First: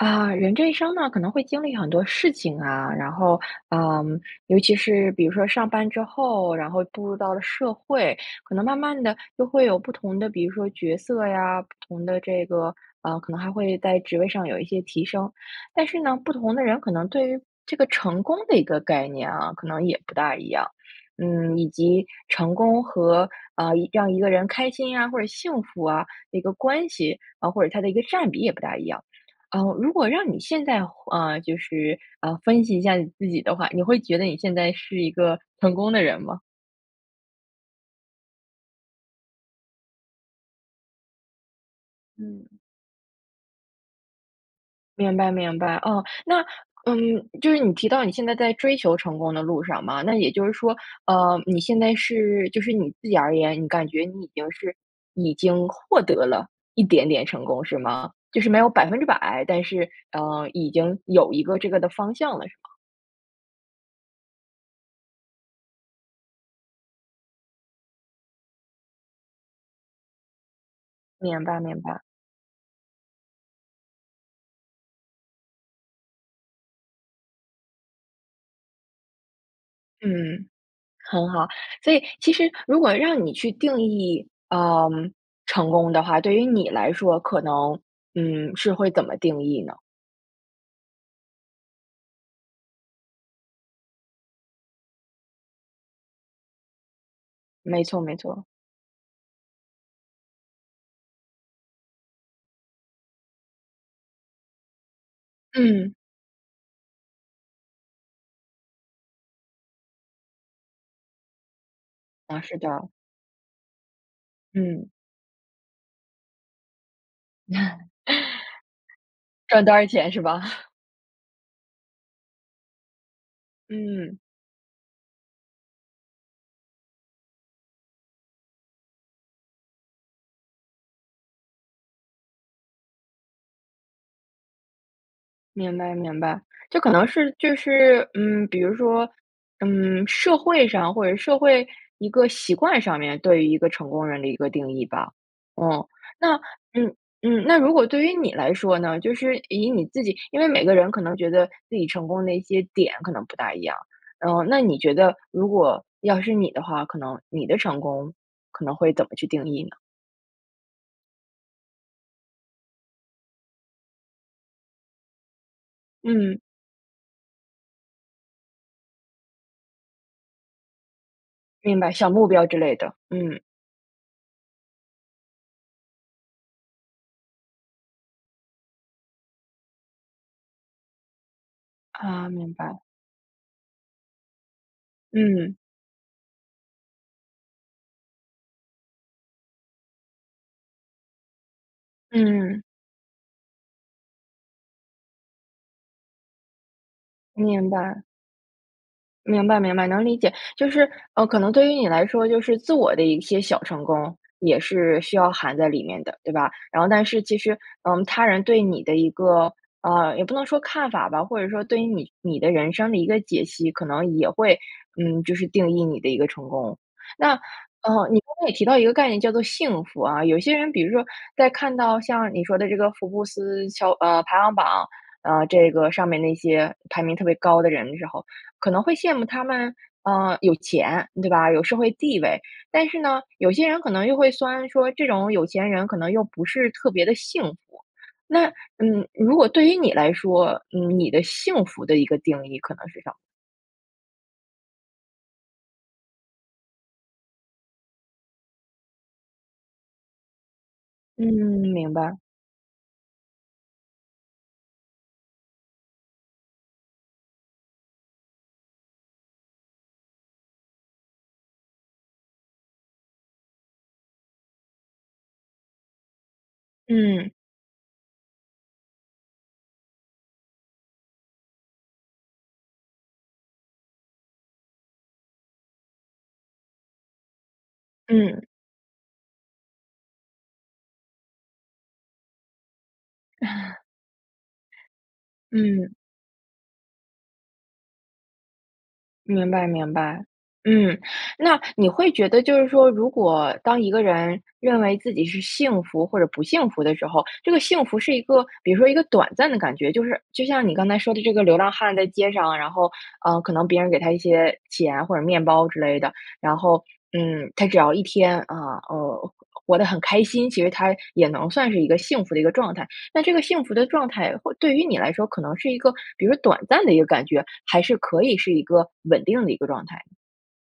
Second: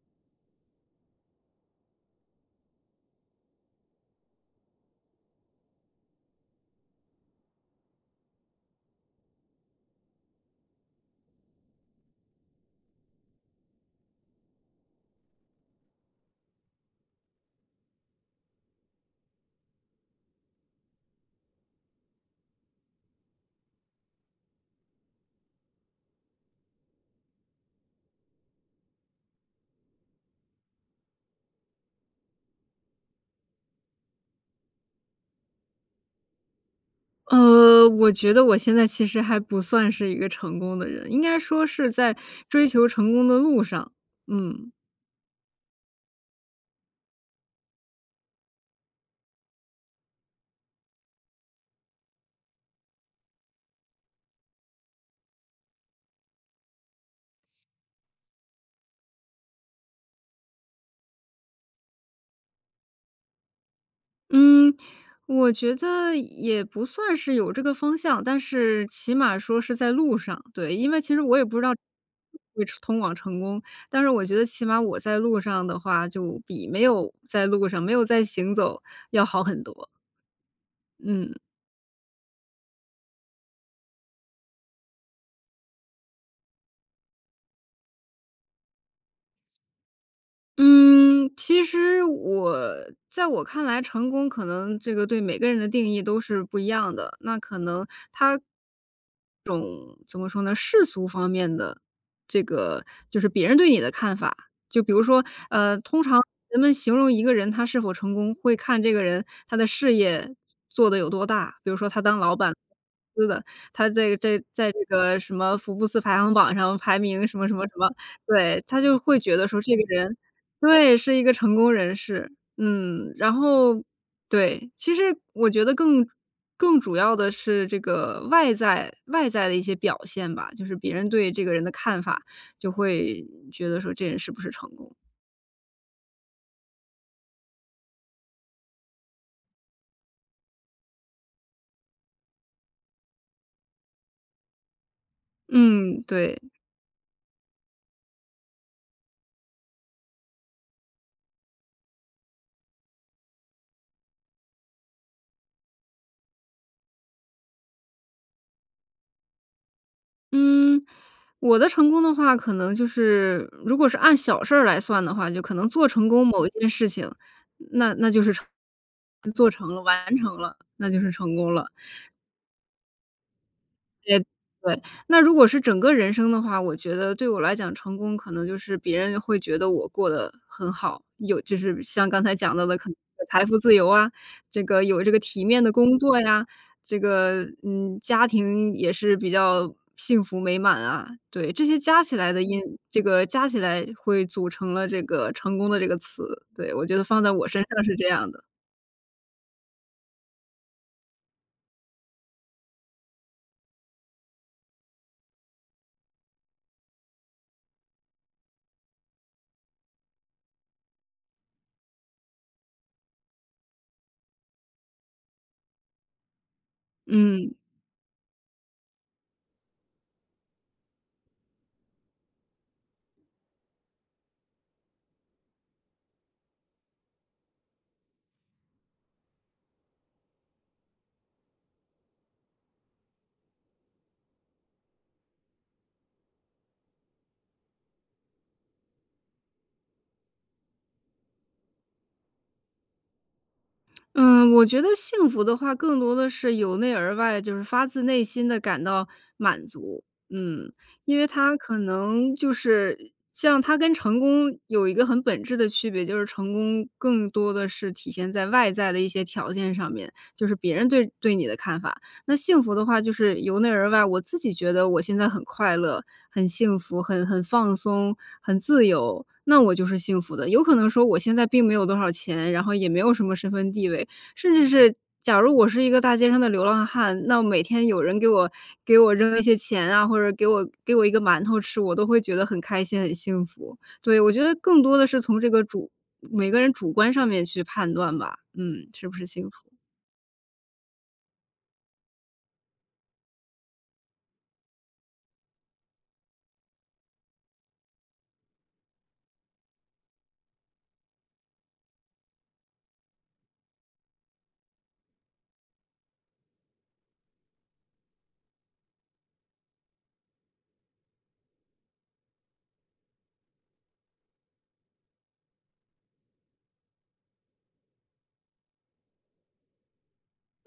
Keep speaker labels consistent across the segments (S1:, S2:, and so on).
S1: 啊，人这一生呢，可能会经历很多事情，啊，然后，嗯，尤其是比如说上班之后，然后步入到了社会，可能慢慢地就会有不同的，比如说角色呀，不同的这个呃，可能还会在职位上有一些提升，但是呢，不同的人可能对于这个成功的一个概念啊，可能也不大一样，嗯，以及成功和，啊，一让一个人开心啊，或者幸福啊，一个关系，啊，或者它的一个占比也不大一样。啊，如果让你现在回啊，就是，啊，分析一下你自己的话，你会觉得你现在是一个成功的人吗？
S2: 呃，我觉得我现在其实还不算是一个成功的人，应该说是在
S1: 嗯。
S2: 追求成功的路上，嗯。
S1: 明白明白，哦，那，嗯，就是你提到你现在在追求成功的路上嘛，那也就是说，呃，你现在是就是你自己而言，你感觉你已经是已经获得了一点点成功是吗？就是没有100%，但是，呃，已经有一个这个的方向了，是吗？
S2: 嗯，我觉得也不算是有这个方向，但是起码说是在路上，对，因为其实我
S1: 明
S2: 也不
S1: 白
S2: 知道
S1: 明白。
S2: 会通往成功，但是我觉得起码我在路上的话就比没有在路上，没有在行走要好很多。
S1: 嗯，很
S2: 嗯。
S1: 好，所以其实如果让你去定义，呃，成功的话，对于你来说，可能，嗯，是会怎么定义呢？
S2: 嗯，其实我在我看来，成功可能这个对每个人的定义都是不一样的，那可
S1: 没
S2: 能
S1: 错没
S2: 它
S1: 错。
S2: 这种怎么说呢，世俗方面的这个就是别人对你的看法，就比如说，呃，
S1: 嗯。
S2: 通常人们形容一个人他是否成功，会看这个人他的事业做得有多大，比如说他当老
S1: 啊，
S2: 板
S1: 是的。
S2: 司的，他这个这个在这
S1: 嗯。
S2: 个什么福布斯排行榜上排名什么什么什么，对，他就会觉得 说
S1: 赚
S2: 这
S1: 多
S2: 个
S1: 少钱
S2: 人
S1: 是吧？
S2: 对，是一个成功人士，嗯，然后
S1: 嗯。
S2: 对，其实我觉得更更主要的是这个外在外在的一些表现吧，就是别人对这个人的看法，就会觉得说这人是不是成功。
S1: 明白明白，这可能是，就是，嗯，比如说，嗯，社会上或者是社会一个习惯上面对于一个成功人的一个定义吧。哦，
S2: 嗯，
S1: 那，
S2: 对。
S1: 嗯嗯。那如果对于你来说呢，就是以你自己因为每个人可能觉得自己成功的一些点可能不大一样。然后那你觉得如果要是你的话，可能你的成功，可能会怎么去定义呢？
S2: 嗯，我的成功的话，可能就是如果是按小事儿来算的话，就可能做成功
S1: 嗯。
S2: 某一件事情，那那就是成做成了，完成了，那就是成功了。
S1: 明白，小目标之类的，嗯。
S2: 呃，对，那如果是整个人生的话，我觉得对我来讲成功可能就是别人会觉得我过得很好，有就是像刚
S1: 啊，
S2: 才
S1: 明
S2: 讲到的
S1: 白。
S2: 可能是财富自由啊，这个有这个体
S1: 嗯。
S2: 面的工作呀，这个，嗯，家庭也是比较幸福美满啊，对，这些加起来的因
S1: 嗯。
S2: 这个加起来会组成了这个成功的这个词，对，我觉得放在我身
S1: 明
S2: 上是
S1: 白。
S2: 这样的。
S1: 明白明白，能理解，就是呃，可能对于你来说，就是自我的一些小成功，也是需要含在里面的，对吧？然后但是其实，嗯，他人对你的一个呃，也不能说看法吧，或者说对于你你的人生的一个解析，可能也会，嗯，就是定义你的一个成功。那，
S2: 嗯。
S1: 呃，你刚才也提到一个概念叫做幸福啊，有些人比如说，在看到像你说的这个福布斯乔呃，排行榜，呃，这个上面那些排名特别高的人的时候，可能会羡慕他们，呃，有钱对吧，有社会地位。但是呢，有些人可能又会酸说，这种有钱人可能又不是特别地幸福。那嗯，如果对于你来说，嗯，你的幸福的一个定义可能是什么？
S2: 嗯，我觉得幸福的话，更多的是由内而外，就是发自内心地感到满足。嗯，因
S1: 嗯，
S2: 为它可
S1: 明白。
S2: 能就是像它跟成功有一个很本质的区别，就是成功更多地是体现在外在的一些条件上面，就是别人对对你的看法。那幸福的话就是由内而外，我自己觉得我现在很快乐、很幸福、很
S1: 嗯。
S2: 很放松、很自由，那我就是幸福的。有可能说我现在并没有多少钱，然后也没有什么身份地位，甚至是假如我是一个大街上的流浪汉，那每天有人给
S1: 嗯。
S2: 我给我扔了一些钱啊，或者给我给我一个馒头吃，我都会觉得很开心，很幸福。对，我觉得更多的是从这个主
S1: 嗯。
S2: 每个人主观上面去判断吧。嗯，是不是幸
S1: 明
S2: 福。
S1: 白明白，嗯。那你会觉得就是说，如果当一个人认为自己是幸福或者不幸福的时候，这个幸福是一个，比如说一个短暂的感觉，就是就像你刚才说的这个流浪汉在街上，然后呃，可能别人给他一些钱或者面包之类的，然后，嗯，他只要一天啊，呃，活得很开心，其实他也能算是一个幸福的一个状态。那这个幸福的状态或对于你来说，可能是一个比如说短暂的一个感觉，还是可以是一个稳定的一个状态？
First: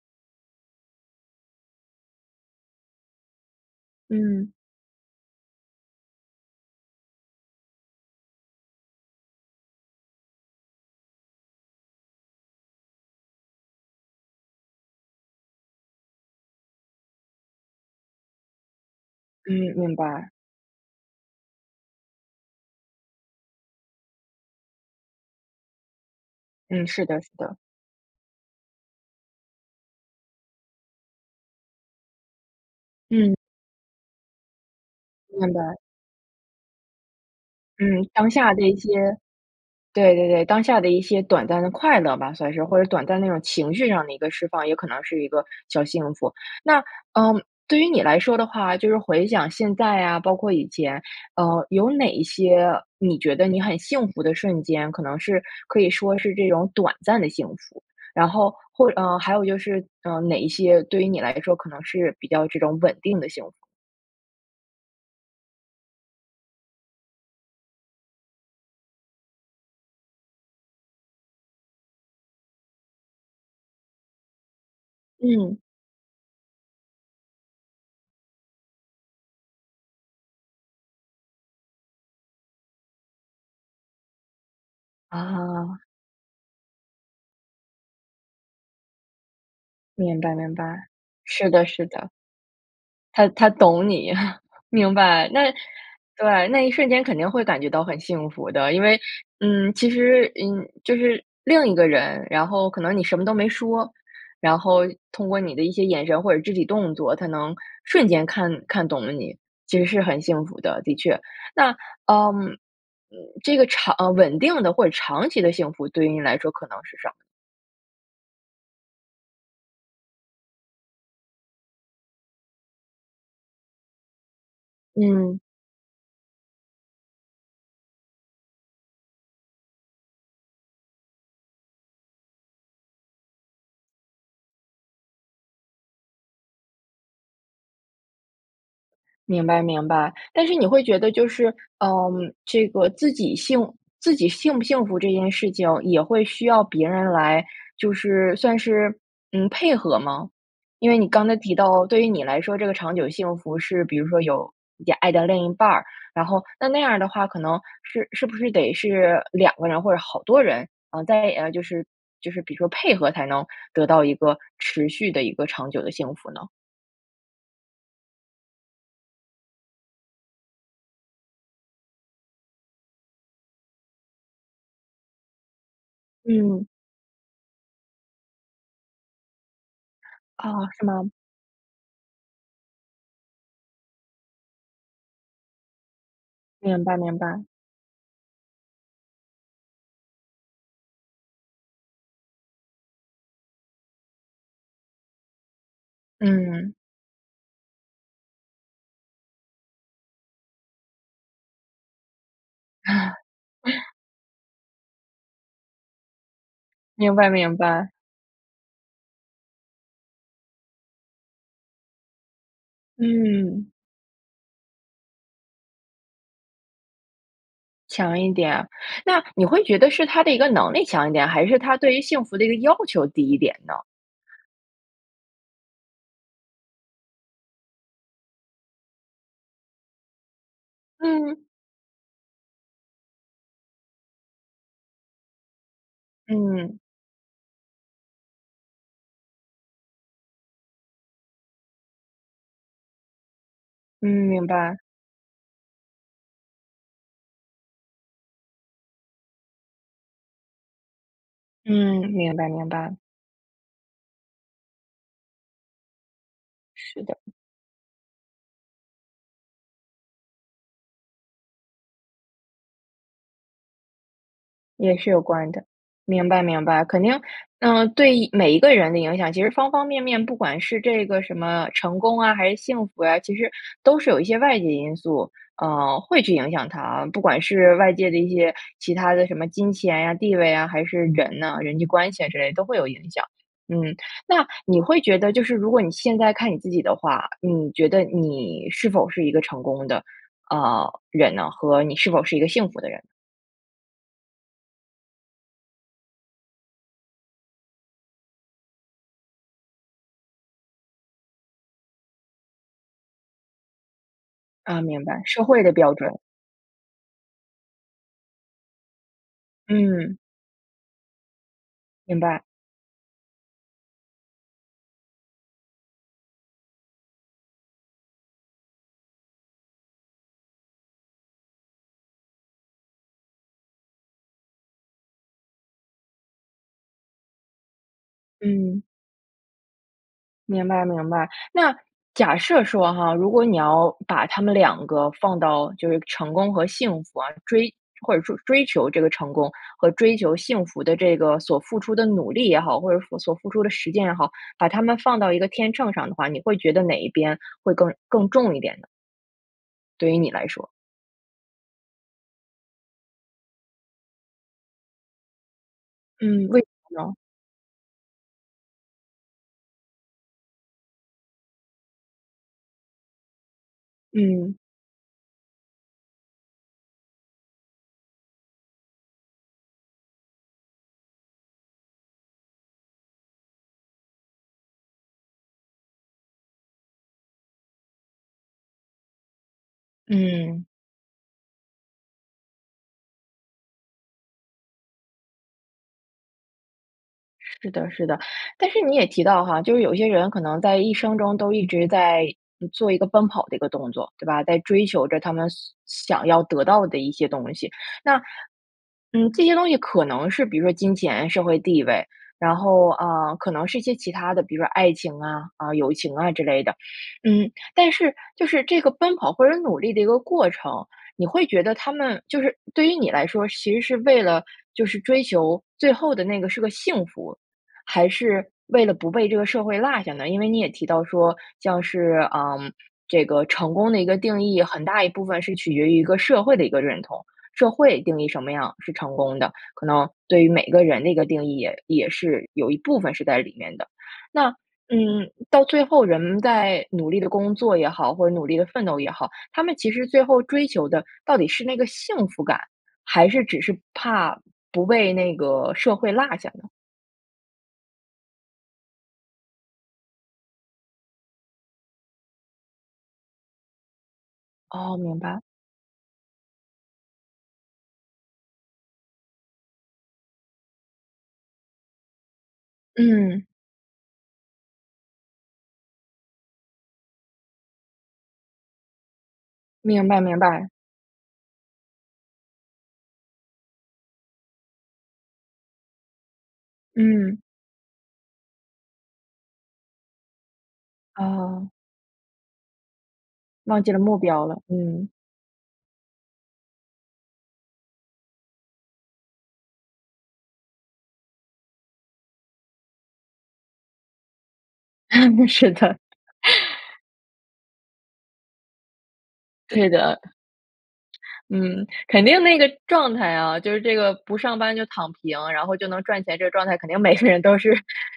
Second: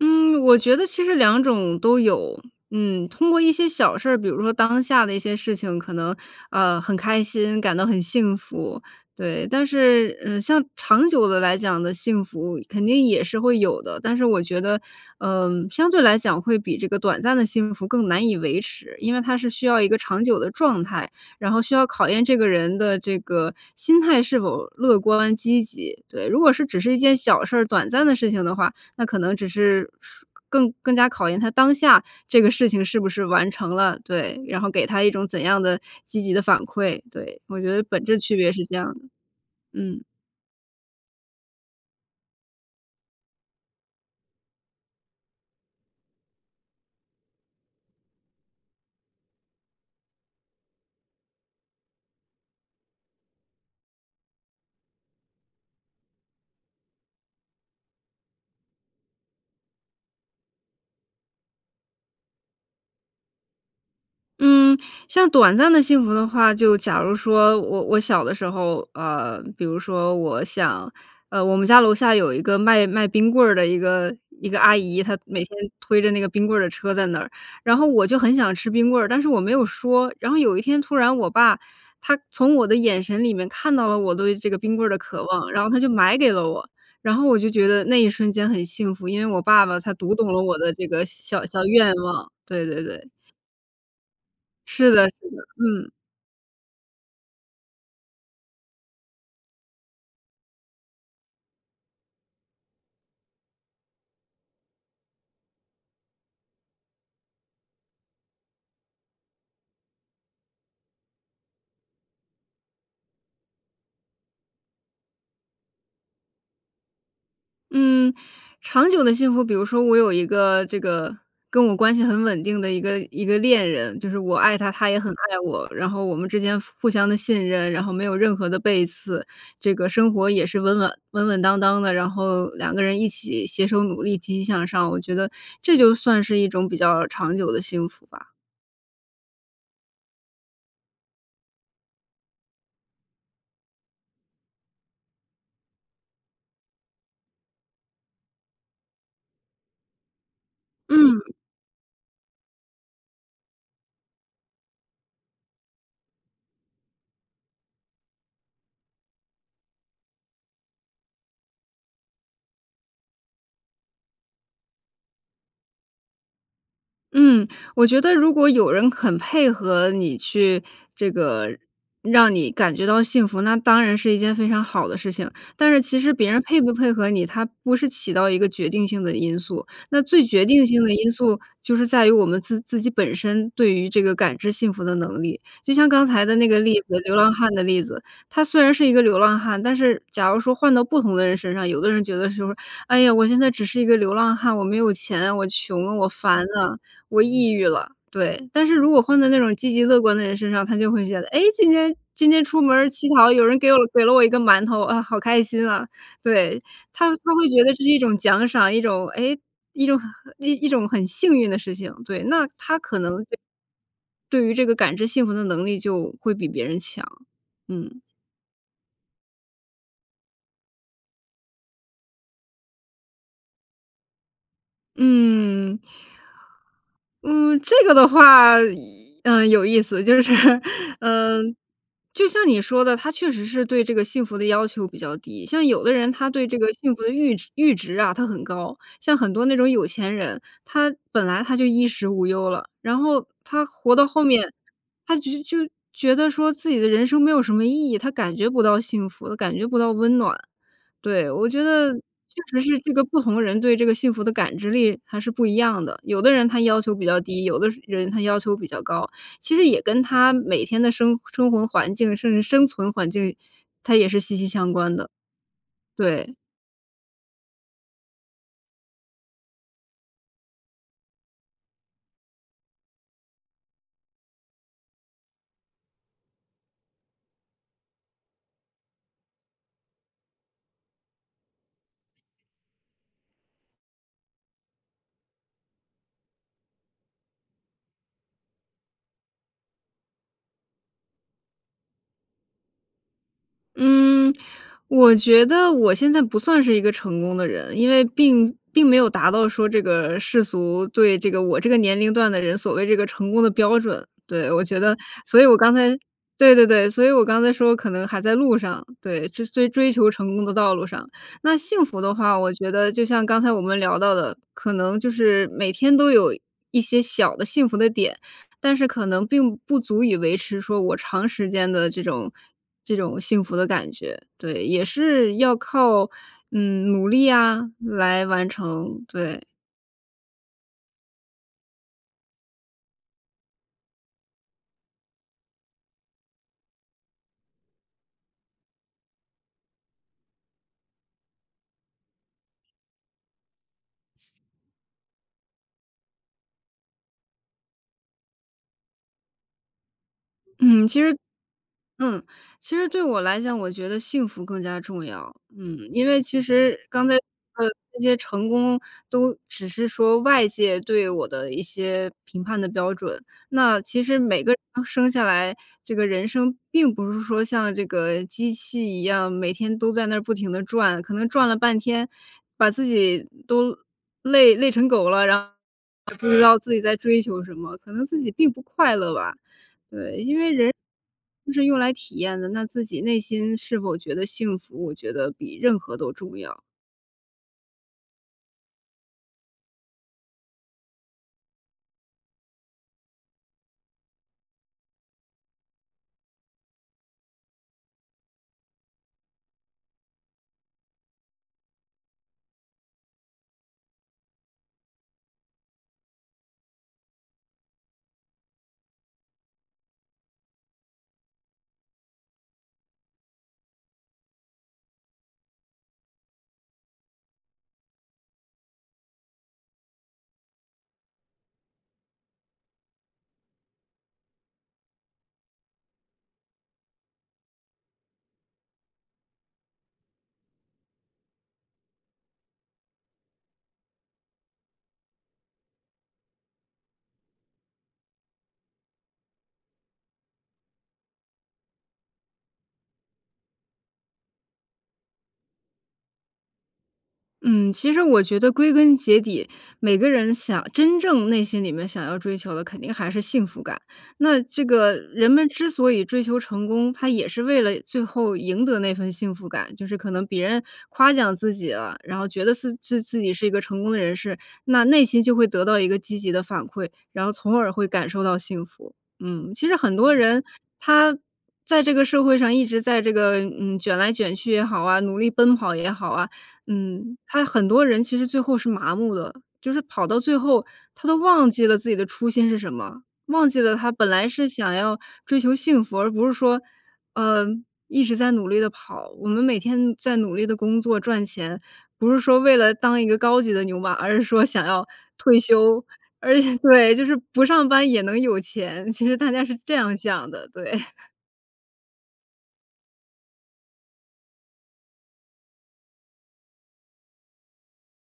S2: 嗯，我觉得其实2种都有。嗯，通过一些小事儿，比如说
S1: 嗯。
S2: 当下的一些事情可能，呃，很开心，感到很幸福，对。但是，嗯，像长久地来讲地幸福肯定也是会有的，但是我觉得，嗯，相对来讲会比这个短暂的幸福更难以维持，因为它是需
S1: 嗯，
S2: 要一
S1: 明
S2: 个长
S1: 白。
S2: 久的状态，然后需要考验这个人的这个心态是否乐观、积极，对。如果是只
S1: 嗯，
S2: 是1
S1: 是
S2: 件
S1: 的是
S2: 小事
S1: 的。
S2: 儿，短暂的事情的话，那可能只是 更更加考验他当下这个事情是不是
S1: 嗯。
S2: 完成了，对。然后给他一种怎
S1: 明
S2: 样
S1: 白。
S2: 的积极的反馈，对。我觉得本
S1: 嗯，
S2: 质
S1: 当
S2: 区别
S1: 下的
S2: 是
S1: 一
S2: 这
S1: 些
S2: 样的，嗯。
S1: 对对对。当下的一些短暂的快乐吧，算是，或者短暂的那种情绪上的一个释放，也可能是一个小幸福。那，呃，对于你来说的话，就是回想现在呀，包括以前，呃，有哪一些你觉得你很幸福的瞬间？可能是可以说是这种短暂的幸福？然后，或呃，还有就是呃，哪一些对于你来说可能是比较这种稳定的幸福？
S2: 嗯，像短暂的幸福的话，就假如说我我小的时候，呃，比如说我想呃，我们家楼下有一个卖卖冰棍儿的一个一个阿姨，她每天
S1: 嗯。
S2: 推着那个冰棍儿的车在那儿。然后我就很想吃冰棍儿，但是我没有说。然后有一天突然我爸他从我的眼神里面看到了我对这个冰棍儿的渴望，然后他
S1: 啊。
S2: 就买给了我。然后我就觉得那一瞬间很幸福，因为我爸爸他读
S1: 明
S2: 懂
S1: 白
S2: 了
S1: 明
S2: 我的这
S1: 白，
S2: 个小
S1: 是
S2: 小
S1: 的是
S2: 愿
S1: 的。
S2: 望。对对对。
S1: 他他懂你，
S2: 是
S1: 明
S2: 的是
S1: 白。
S2: 的，
S1: 那，
S2: 嗯。
S1: 对，那一瞬间肯定会感觉到很幸福的。因为，嗯，其实，嗯，就是另一个人，然后可能你什么都没说，然后通过你的一些眼神或者肢体动作他能瞬间看看懂了你，其实是很幸福的，的确。那，呃这个，长稳定的或者长期的幸福，对于你来说可能是什么？
S2: 嗯，长久的幸福比如说我有一个这个跟我关系很稳定的一个一个恋人，就是我爱他，他也很爱
S1: 嗯。
S2: 我。然后我们之间互互相的信任，然后没有任何的背刺，这个生活也是稳稳稳稳当当的。然后两个人一起携手努力、积极向上，我觉得这就算是一种比较长久的幸福吧。
S1: 明白明白，但是你会觉得就是，呃，这个自己幸自己幸不幸福这件事情也会需要别人来，就是算是，嗯，配合吗？因为你刚
S2: 嗯。
S1: 才提到，对于你来说，这个长久幸福是比如说有爱的另一半儿，然后那那样儿的话，可能是是不是得是2个人或者好多人，嗯，在就是就是比如说配合才能得到一个持续的一个长久的幸福呢？
S2: 嗯，我觉得如果有人肯配合你去这个让你感觉到幸福，那当然是一件非常好的事情，但是其实别人配
S1: 嗯。
S2: 不配合你，它不是起到一个决定性的因素，那最决定
S1: 哦，
S2: 性
S1: 是
S2: 的
S1: 吗？
S2: 因素就是在于我们自自己本身对于这个感知幸福的能力。就像刚才的那个例
S1: 明白
S2: 子，流
S1: 明
S2: 浪
S1: 白。
S2: 汉的例子，他虽然是一个流浪汉，但是假如说换到不同的人身上，有的人觉得说哎呀，我现在只是一个流浪汉，我没有钱，我穷了、我烦
S1: 嗯。
S2: 了、我抑郁了，对。但是如果换在那种积极乐观的人身上，他就会觉得，哎，今天今天出门儿乞讨，有人给我 给了我一个馒头，啊好开心啊，对，他
S1: 明白
S2: 他会
S1: 明
S2: 觉得这是
S1: 白。
S2: 一种奖赏，一种哎一种呃一种很幸运的事情。对，那他可能对
S1: 嗯。
S2: 对于这个感知幸福的能力就会比别人强。嗯。
S1: 强一点儿。那你会觉得是他的一个能力强一点，还是他对于幸福的一个要求低一点呢？
S2: 嗯。嗯，这个的话，呃，有意思。就是，呃，
S1: 嗯。
S2: 就像你说的，他确实是对这个幸福的要求比较低。像有的人他对这个
S1: 嗯。
S2: 幸福的阈阈值啊，他很高。像很多那种有钱人，他本来他就衣食无忧了，然后他活到
S1: 嗯，
S2: 后
S1: 明
S2: 面，
S1: 白。
S2: 他就就觉得说自己的人生没有什么意义，他感觉不到幸福，感觉不到温暖。对，我觉得
S1: 嗯，明白，
S2: 确实
S1: 明
S2: 是，这
S1: 白。
S2: 个不同人对这个幸福的感知力还是不一样的。有的人他要求
S1: 是
S2: 比
S1: 的。
S2: 较低，有的人他要求比较高，其实也跟他每天的生生活环境，甚至生存环境，它也是息息相关
S1: 也
S2: 的。
S1: 是有关的。明
S2: 对。
S1: 白，明白。肯定，嗯，对每一个人的影响，其实方方面面。不管是这个什么成功啊，还是幸福呀，其实都是有一些外界因素，呃，会去影响他。不管是外界的一些其他的什么金钱呀、地位啊，还是人呐、人际关系啊之类的都会有影响。嗯，那你会觉得，就是如果你现在看你自己的话，你觉得你是否是一个成功的，呃，人呢？和你是否是一个幸福的人？
S2: 嗯，我觉得我现在不算是一个成功的人。因为并并没有达到说这个世俗对这个我这个年龄段的人所谓这个成功的标准，对。我觉
S1: 啊，
S2: 得，
S1: 明白，
S2: 所
S1: 社
S2: 以我
S1: 会的
S2: 刚才，
S1: 标准。
S2: 对对对，所以我刚才说可能还在路上，对。追追追求
S1: 嗯。
S2: 成功的道路上，那幸福的
S1: 明
S2: 话，
S1: 白。
S2: 我觉得就像刚才我们聊到的，可能就是每天都有一些小的幸福的点，但是可能并不足以维持说我长时间的这种这种幸福的感觉，对。也是要靠，嗯，努力呀来完
S1: 嗯。
S2: 成，对。
S1: 明白，明白，那假设说哈，如果你要把它们两个放到就是成功和幸福啊，追或者说追求这个成功和追求幸福的这个所付出的努力也好，或者所付出的实践也好，把它们放到一个天秤上的话，你会觉得哪一边会更更重一点呢？对于你来说。
S2: 嗯，其实，嗯。其实对我来讲，我觉得幸福更加重要。嗯，因为其
S1: 嗯，为什
S2: 实
S1: 么
S2: 刚才
S1: 呢？
S2: 这些成功都只是说外界对我的一些评判的标准，那其实每个
S1: 嗯。
S2: 人生下来，这个人生并不是说像这个机器一样，每天都在那儿不停地转，可能转了半天，把自己都累累成狗了，然后不知道自己在追求什么，可能自己并不快乐吧。对，因为
S1: 嗯。
S2: 人 是用来体验的，那自己内心是否觉得幸福，我觉得比任何都重要。
S1: 是的是的，但是你也提到哈，就是有一些人可能在一生中都一直在做一个奔跑的一个动作，对吧？在追求着他们想想要得到的一些东西，那，嗯，这些东西可能是比如说金钱、社会地位，然后，呃，可能是一些其它的，比如说爱情啊，啊，友情啊之类的。嗯，但是就是这个奔跑或者努力的一个过程，你会觉得他们就是对于你来说，其实是为了就是追求最后的那个是个幸福，还是为了不被这个社会落下呢？因为你也提到说像是，呃，这个成功的一个定义，很大一部分是取决于一个社会的一个认同。社会定义什么样是成功的，可能对于每个人的一个定义也也是有一部分是在里面的，那，嗯，到最后人们在努力地工作也好，或者努力地奋斗也好，他们其实最后追求的到底是那个幸福感，还是只是怕不被那个社会落下呢？
S2: 嗯，其实我觉得归根结底，每个人想真正内心里面想要追求的肯定还是幸福感。那这个
S1: 哦，明
S2: 人
S1: 白。
S2: 们之所以追求成功，他也是为了最后赢得那份幸福感，就是可能别人夸奖自己了，然后觉得自自己是
S1: 嗯。
S2: 一个成功人士，那内心就会得到一个积极的反馈，然后从而会感受到幸福。嗯，其实很
S1: 明
S2: 多
S1: 白，明
S2: 人，
S1: 白。
S2: 他在这个社会上一直在这个，嗯，卷来卷去也好啊，努力奔跑也好啊，嗯，
S1: 嗯。
S2: 他很多人其实最后是麻木的，就是跑到最后他都忘记
S1: 哦。
S2: 了自己的初心是什么，忘记了
S1: 忘
S2: 他
S1: 记了
S2: 本
S1: 目
S2: 来
S1: 标
S2: 是
S1: 了，
S2: 想要
S1: 嗯。
S2: 追求幸福，而不是说，嗯，一直在努力地跑，我们每天在努力地工作赚钱，不是说为了当一个高级的牛马，而是说想要退
S1: 是
S2: 休，
S1: 的。
S2: 而且对，就是不上班也能有钱，其实大家是这
S1: 是
S2: 样
S1: 的。
S2: 想的，对。
S1: 嗯，肯定那个状态啊，就是这个不上班就躺平，然后就能赚钱，这个状态肯定每个人都是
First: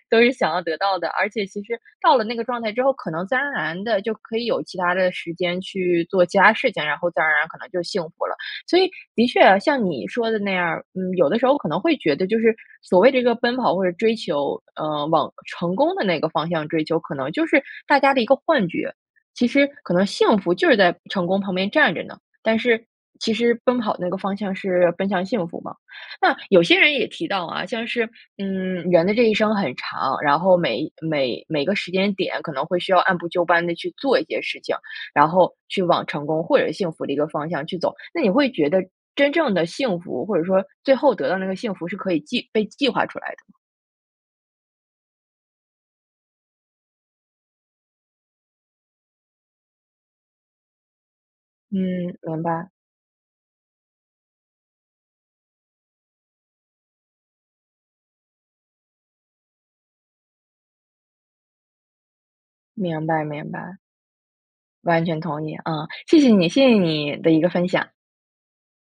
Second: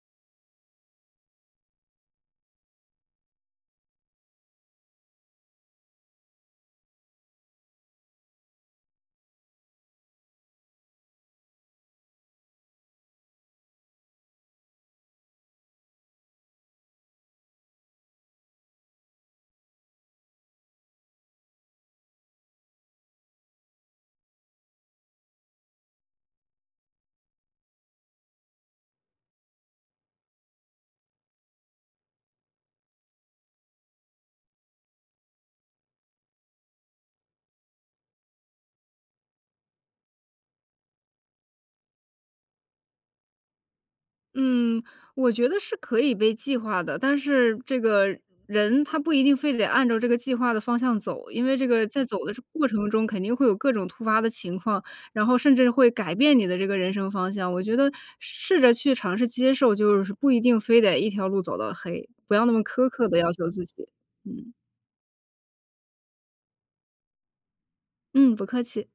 S1: 都是想要得到的，而且其实到了那个状态之后，可能自然而然地就可以有其它的时间去做其它事情，然后自然而然可能就幸福了。所以的确像你说的那样儿，嗯，有的时候可能会觉得就是所谓这个奔跑或者追求，呃，往成功的那个方向追求，可能就是大家的一个幻觉，其实可能幸福就是在成功旁边站着呢，但是其实奔跑那个方向是奔向幸福嘛。那有些人也提到啊，像是，嗯，人的这一生很长，然后每每每个时间点可能会需要按部就班地去做一些事情，然后去往成功或者幸福的一个方向去走，那你会觉得真正的幸福，或者说最后得到那个幸福是可以计被计划出来的吗？
S2: 嗯，我觉得是可以被计划的，但是这个人他不一定非得按照这个计划的方向走，因为这个在
S1: 嗯，
S2: 走的
S1: 明
S2: 过
S1: 白。
S2: 程中肯定会有各种突发的情况，然后甚至会改变你的这个人生方向，我觉得试着去尝试接受，就是不一定非得1条路走到黑，不要那么苛
S1: 明
S2: 刻地
S1: 白，
S2: 要求
S1: 明
S2: 自
S1: 白。
S2: 己。嗯。
S1: 完全同意啊，谢谢你，谢谢你的一个分享。
S2: 嗯，不客气。